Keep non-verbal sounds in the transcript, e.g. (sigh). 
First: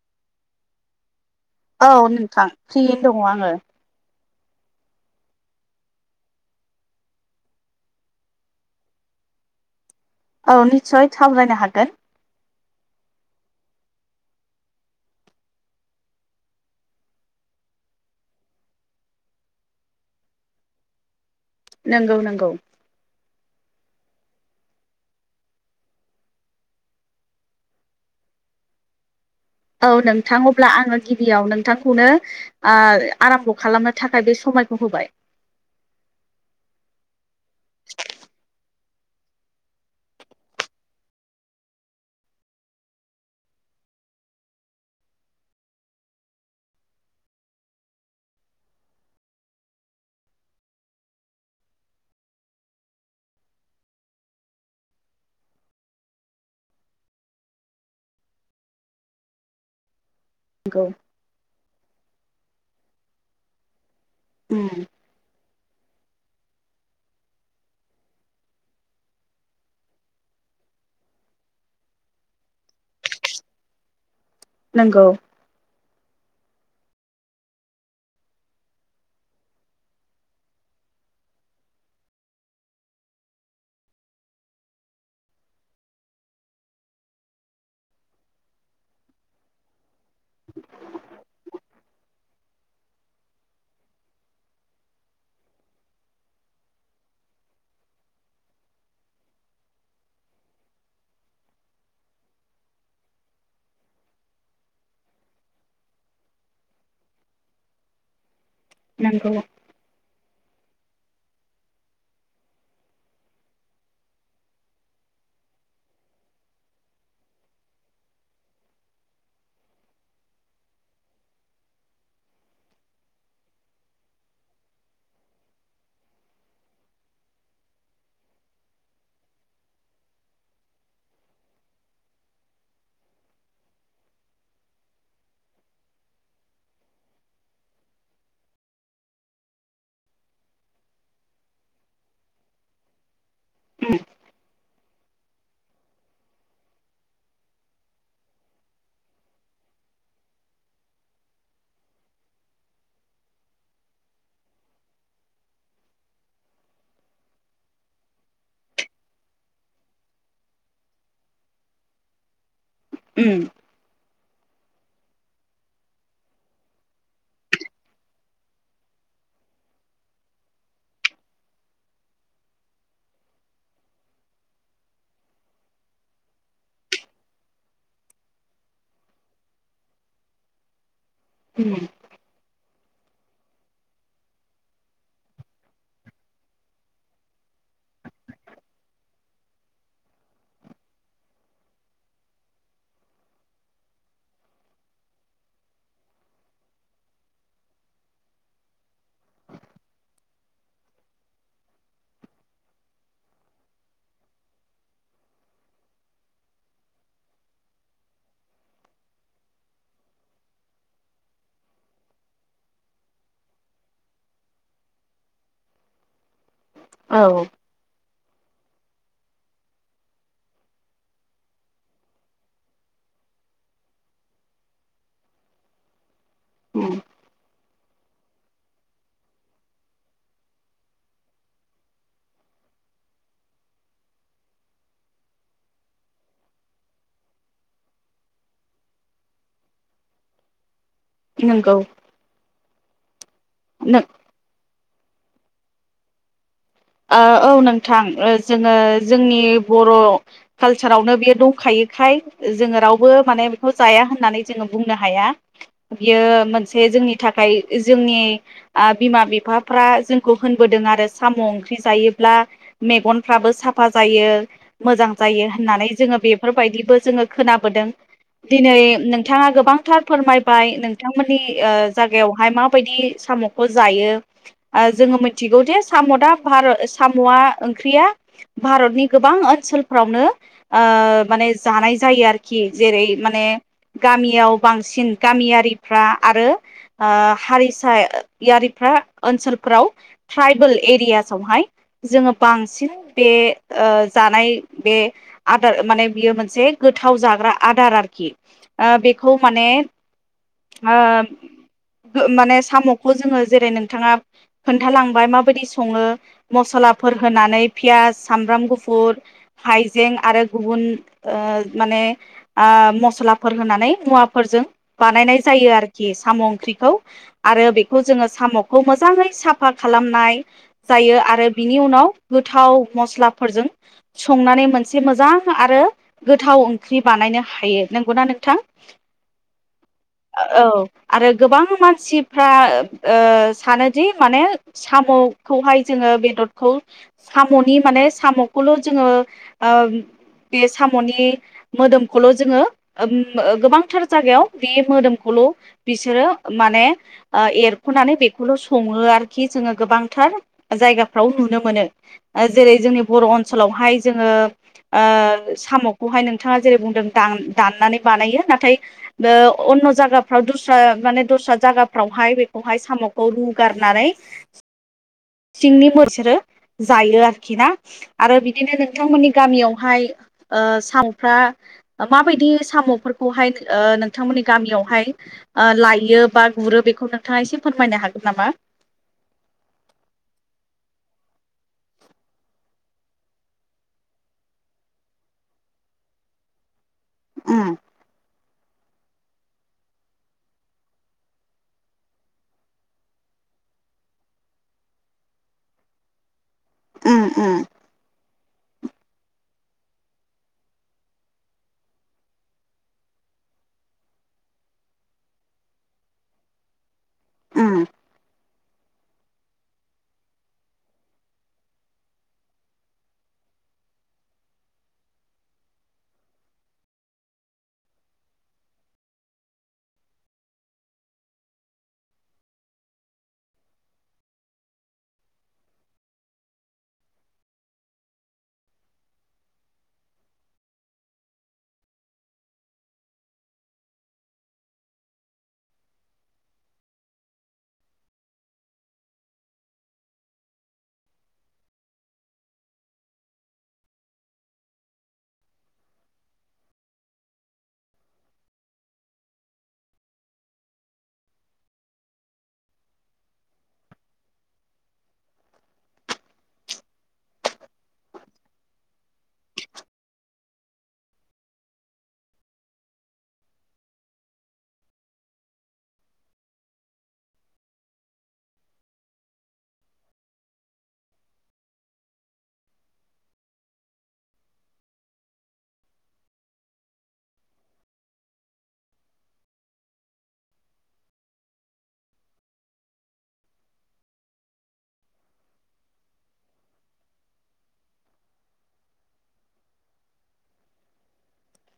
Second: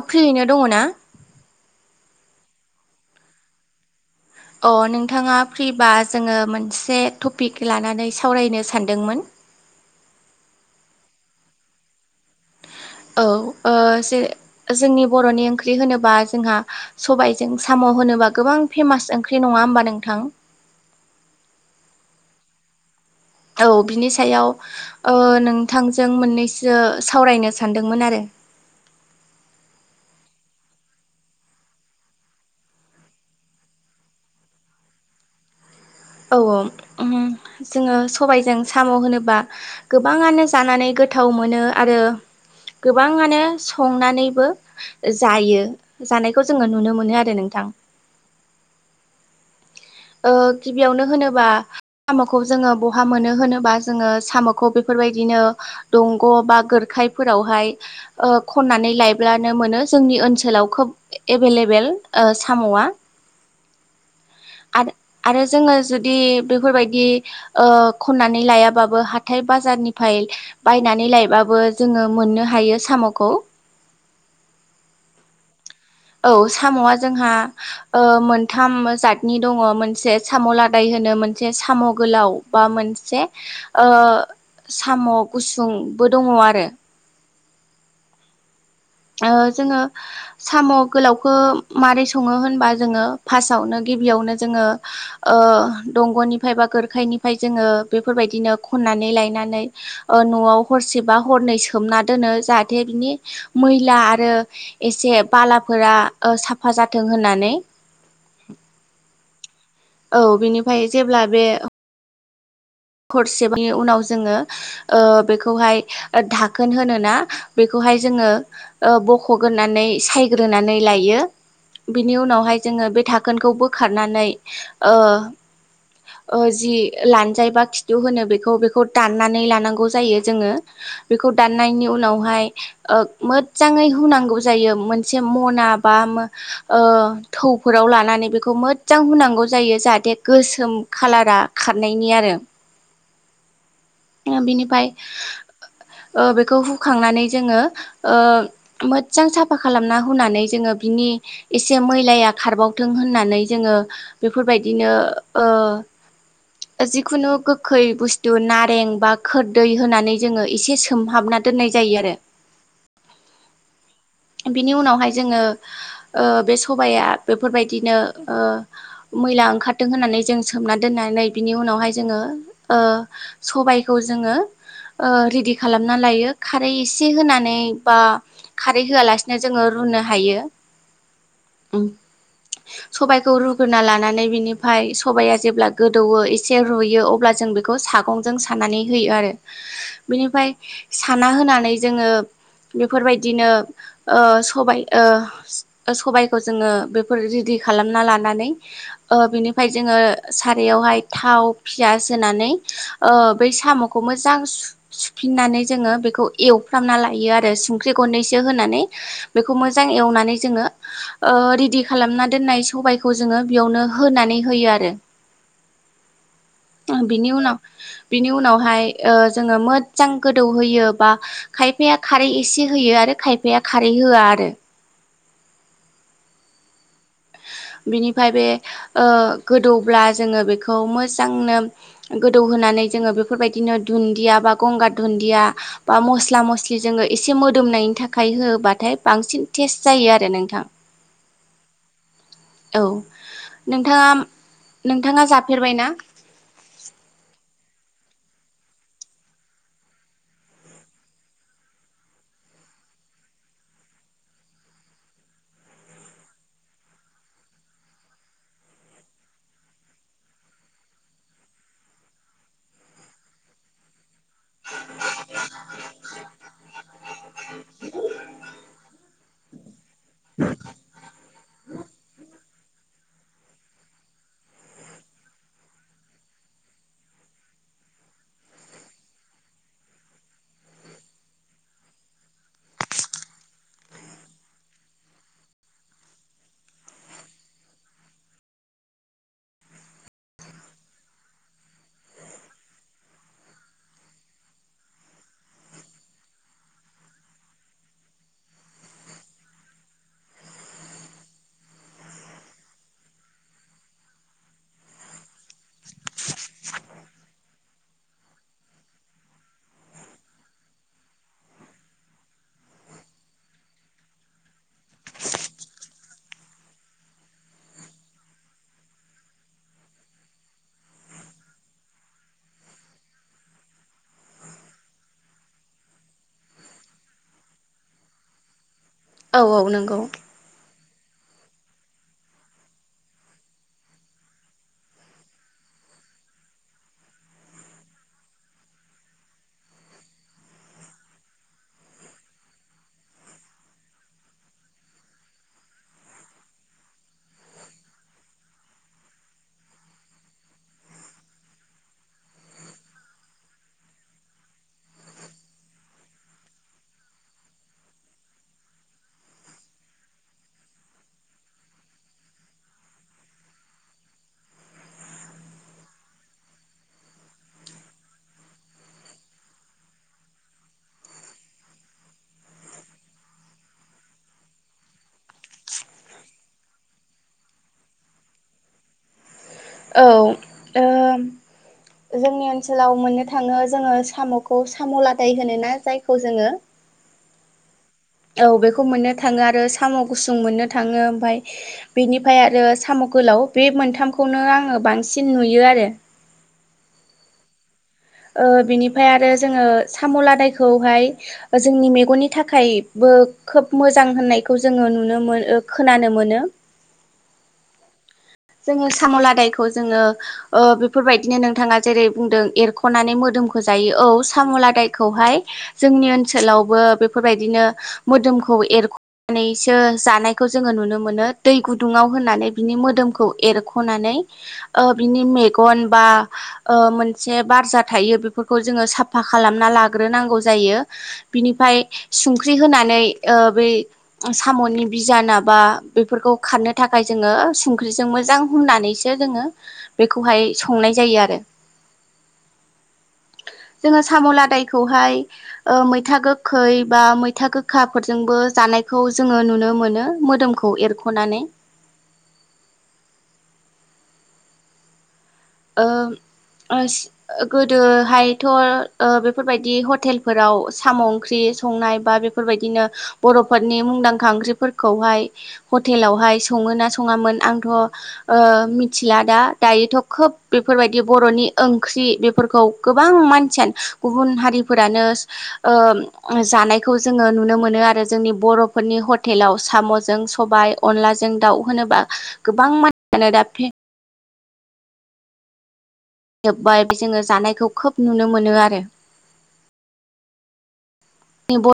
अ फ्रियैनो दङ ना औ नोंथां फ्रियैनो दङ आङो अ नोंथाङा फ्रिबा जोङो मोनसे टपिक लानानै सावरायनो सानदोंमोन औ निस्सय सावरायनो हागोन औ जे जोंनि बर'नि ओंख्रि होनोबा जोंहा सबायजों साम' होनोबा गोबां फेमास ओंख्रि नङा होमबा नोंथां। नंगौ नंगौ। औ बिनि सायाव नोंथांजों मोननैसो सावरायनो सानदोंमोन आरो। (inaudible) औ नोंथां अब्ला आङो गिबियाव नोंथांखौनो आराम्भ' खालामनो थाखाय बे समायखौ होबाय। (inaudible) औ औ जोङो सबबायजों साम' होनोब्ला गोबाङानो जानानै गोथाव मोनो आरो। गोबाङानो संनानैबो जायो जानायखौ जोङो नुनो मोनो आरो नोंथां थां (inaudible) ओ गिबियावनो होनोबा साम'खौ जोङो बहा मोनो होनोबा जोङो साम'खौ बेफोर बेफोरबायदिनो दंग' बा गोरखायफोरावहाय खननानै लायब्लानो मोनो। जोंनि ओनसोलाव नंगौ खोब एभेलेबेल साम'आ आरो आरो जोङो जुदि बेफोरबायदि खन्नानै लायाबाबो हाथाय बाजारनिफ्राय बायनानै लायबाबो जोङो मोननो हायो साम'खौ नंगौ। औ साम'आ जोंहा मोनथाम जातनि दङ मोनसे साम' लादाय होन मोनसे साम' गोलाव बा मोनसे साम' गुसुंबो दङ आरो जोङो साम' गोलावखौ मारोरै सङो होनबा जोङो फार्स्टआवनो गिबियावनो जोङो दंग'निफ्राय बा गोरखायनिफ्राय जोङो बेफोरबायदिनो खननाय नानै लनानै न'आव हरसेबा हरनै सोमना दोनो जाहाथे बिनि मैला आरो एसे बालाफोरा साफा जाथों होननानै नंगौ औ बिनिफ्राय जेब्ला बे हरसेबनि उनाव जोङो बेखौहाय धाखोन होनोना बेखौ बेखौहाय जोङो बख'ग्रोननानै सायग्रोनानै लायो। बिनि उनावहाय जोङो बे थाखोनखौ बोखारनानै जि लानजायोबा खिथु होनो बेखौ बेखौ दाननानै लानांगौ जायो जोङो बेखौ दाननायनि उनावहाय मोजाङै होनोनांगौ जायो मोनसे मना बाथौफोर बेव लानानै बेखौ मोजां हुनांगौ जायो जाहाथे गोसोम कालारा खारनायनि आरो आ बिनिफ्राय (inaudible) बेखौ हुखांनानै जोङो मोजां साफा खालामना होनानै जोङो। बिनि एसे मैलाया खारबावथों होननानै जोङो बेफोरबायदिनो (inaudible) आंखौ खै बुस्थु नारें बा खोरदै होनानै जोङो एसे सोमहाबना दोननाय जायो आरो उ बिनि उनावहाय जोङो बे सबाया बेफोरबायदिनो मैला ओंखारदों होननानै जों सोमना दोननानै बिनि उनावहाय जोङो सबायखौ जोङो रेडि खालामना लायो खारै एसे होनानै बा खारै होआलासिनो जोङो रुनो हायो। उ सबबायखौ रुगोना लानानै बिनिफ्राय सबाइया जेब्ला गोदौवो एसे रुयो अब्ला। जों बेखौ सागंजों सानानै होयो आरो बिनिफ्राय साना होनानै जोङो बेफोरबायदिनो सबाय सबायखौ जोङो बेफोरदि खालामना लानानै बेनिफ्राय जोङो सारयावहाय थाव फियास होनानै बै साम'खौ मोजां सुफिननानै जोङो बेखौ एवफ्रामना ला आरो संख्रि गरनैसो होनानै बेखौ मोजां एवनानै जोङो रेडि खालाम खालामामना दोन्नाय सबायखौ जोङो बेयावनो होनानै होयो आरो (inaudible) औ बिनि उ न बिनि उनावहाय जोङो मोजां गोदौहोयो बा खायफाया खारै एसे होयो आरो खायफाया खारै होआ आरो उम बिनिफ्राय बे गोदौब्ला जोङो बेखौ मोजांनो गोदौ हो बेफोरबायदिनो द ब ग दया बा म मसे (inaudible) मोदोमनायनि थाखाय होब्लाथाय बांसिन टेस्ट जायो आरो नोंथां। नंगौ। औ नोंथाङा नोंथाङा जाफेरबाय ना थां जोङो जोंनि बर' कालसारावनो बियो दंखायोखाय जोङो रावबो माने बेखौ जाया होननानै जोङो बुंनो हाया बियो मोनसे जोंनि थाखाय जोंनि बिमा बिफाफ्रा जोंखौ होनबोदों आरो साम' जायोब्ला मेगफ्राबो साफा जायो मोजां जायो होननानै जोङो बेफोरबायदिबो जोङो खोनाबोदों दिनै नोंथाङा गोबांथार फोरमायबाय नोंथांमोननि जायागायावहाय मा बेबायदि साम'खौ जायो जोङो मिथिगौ जे साम' दा साम'आ ओंख्रिया भारतनि गोबां ओनसोलफ्रावनो माने जानाय जायो आरोखि जेरै माने गामियाव बांसिन गामियारिफ्रा आरो हारिसायारिफोरा ओनसोलफ्राव ट्राइबेल एरिया जोङो बांसिन बे जानाय बे आदार माने मोनसे गोथाव जाग्रा आदार आरोखि बेखौ माने आ माने साम'खौ जोङो जेरै नोंथाङा खोन्थालांबाय माबायदि सङो मसलाफोर होनानै पियास सामब्राम गुफुर हायजें आरो गुबुन माने मस्लाफोर होनानै मुवाफोरजों बानायनाय जायो आरोखि साम' ओंख्रिखौ आरो बेखौ जोङो साम'खौ मोजाङै साफा खालामनाय जायो आरो बिनि उनाव गोथाव मस्लाफोरजों संनानै मोनसे मोजां आरो गोथाव ओंख्रि बानायनो हायो नंगौना नोंथां औ औ नंगौ औ आरो गोबां मानसिफ्रा सानोदि माने साम' खौहाय जोङो बेदरखौ साम'नि माने साम'खौल' जोङो बे साम'नि मोदोमखौल' जोङो गोबांथार जायागायाव बे मोदोमखौल' बिसोरो माने एरख'नानै बेखौल' सङो आरोखि जोङो गोबां थार जायगाफ्राव नुनो मोनो जेरै जोंनि बर' ओनसोलावहाय जोङो साम'खौहाय नोंथाङा जेरै बुंदों दाननानै बानायो नाथाय अन' जाफ्राव दस माने दस्रा जायगाफ्रावहाय बेखौहाय साम'खौ रुगारनानै सिंनि मोनसोरो जायो आरोखि ना आरो बिदिनो नोंथांमोननि गामियावहाय साम'फ्रा माबायदि साम'फोरखौहाय नोंथांमोननि गामियावहाय लायो बा गुरो बेखौ नोंथाङा एसे फोरमायनो हागोन नामा औ जोंनि ओनसोलाव मोननो थाङो जोङो साम'खौ साम' लादाय होनो ना जायखौ जोङो उम औ बेखौ मोननो थाङो आरो साम' गुसुं मोननो थाङो ओमफ्राय बेनिफ्राय आरो साम' गोलाव बे मोनथामखौनो आङो बांसिन नुयो आरो उम उम बिनिफ्राय आरो जोङो साम' लादायखौहाय जोंनि मेगननि थाखाय खोब मोजां होननायखौ जोङो नुनो मोनो खोनानो मोनो (unintelligible) उम जोङो साम'लादायखौ जोङो बेफोरबायदिनो नोंथाङा जेरै बुंदों एरख'नानै मोदोम खोजायो औ साम'लादायखौहाय जोंनि ओनसोलावबो बेफोरबायदिनो मोदोम खौ एरख'नानैसो जानायखौ जोङो नुनो मोनो दै गुदुङाव होननानै बिनि मोदोमखौ एरखनानै ओ बेनि मेगन ओ मोनसे बारजा थायो बेफोरखौ जोङो साफा खालामना लाग्रोनांगौ जायो बिनिफ्राय संख्रि होनानै बै साम'नि बिजान बा बेफोरखौ खारनो थाखाय जोङो संख्रिजों मोजां हनानैसो जोङो बेखौहाय संनाय जायो आरो (inaudible) जोङो साम'लादायखौहाय मैथा गोखै बा मैथा गोखाफोरजोंबो जानायखौ जोङो नुनो मोनो मोदोमखौ एरख'नानै ज आ गोदोहायथ' बेफोरबायदि हटेलफोराव साम' ओंख्रि नो म सङोोना सङामोन आंथ' मिथिला दा दायोथ' खोब बेफोरबायदि बर'नि ओंख्रि बेफोरखौ गोबां मानसियानो गुबुन हारिफोरानो जानायखौ जोङो नुनो मोनो आरो जोंनि बर'फोरनि हटेलाव साम'जों स सबाय अनलाजों दाउ होनोबा गोबां मानसियानो दा जोब्बाय जोङो जानायखौ खोब नुनो मोनो आरो बेब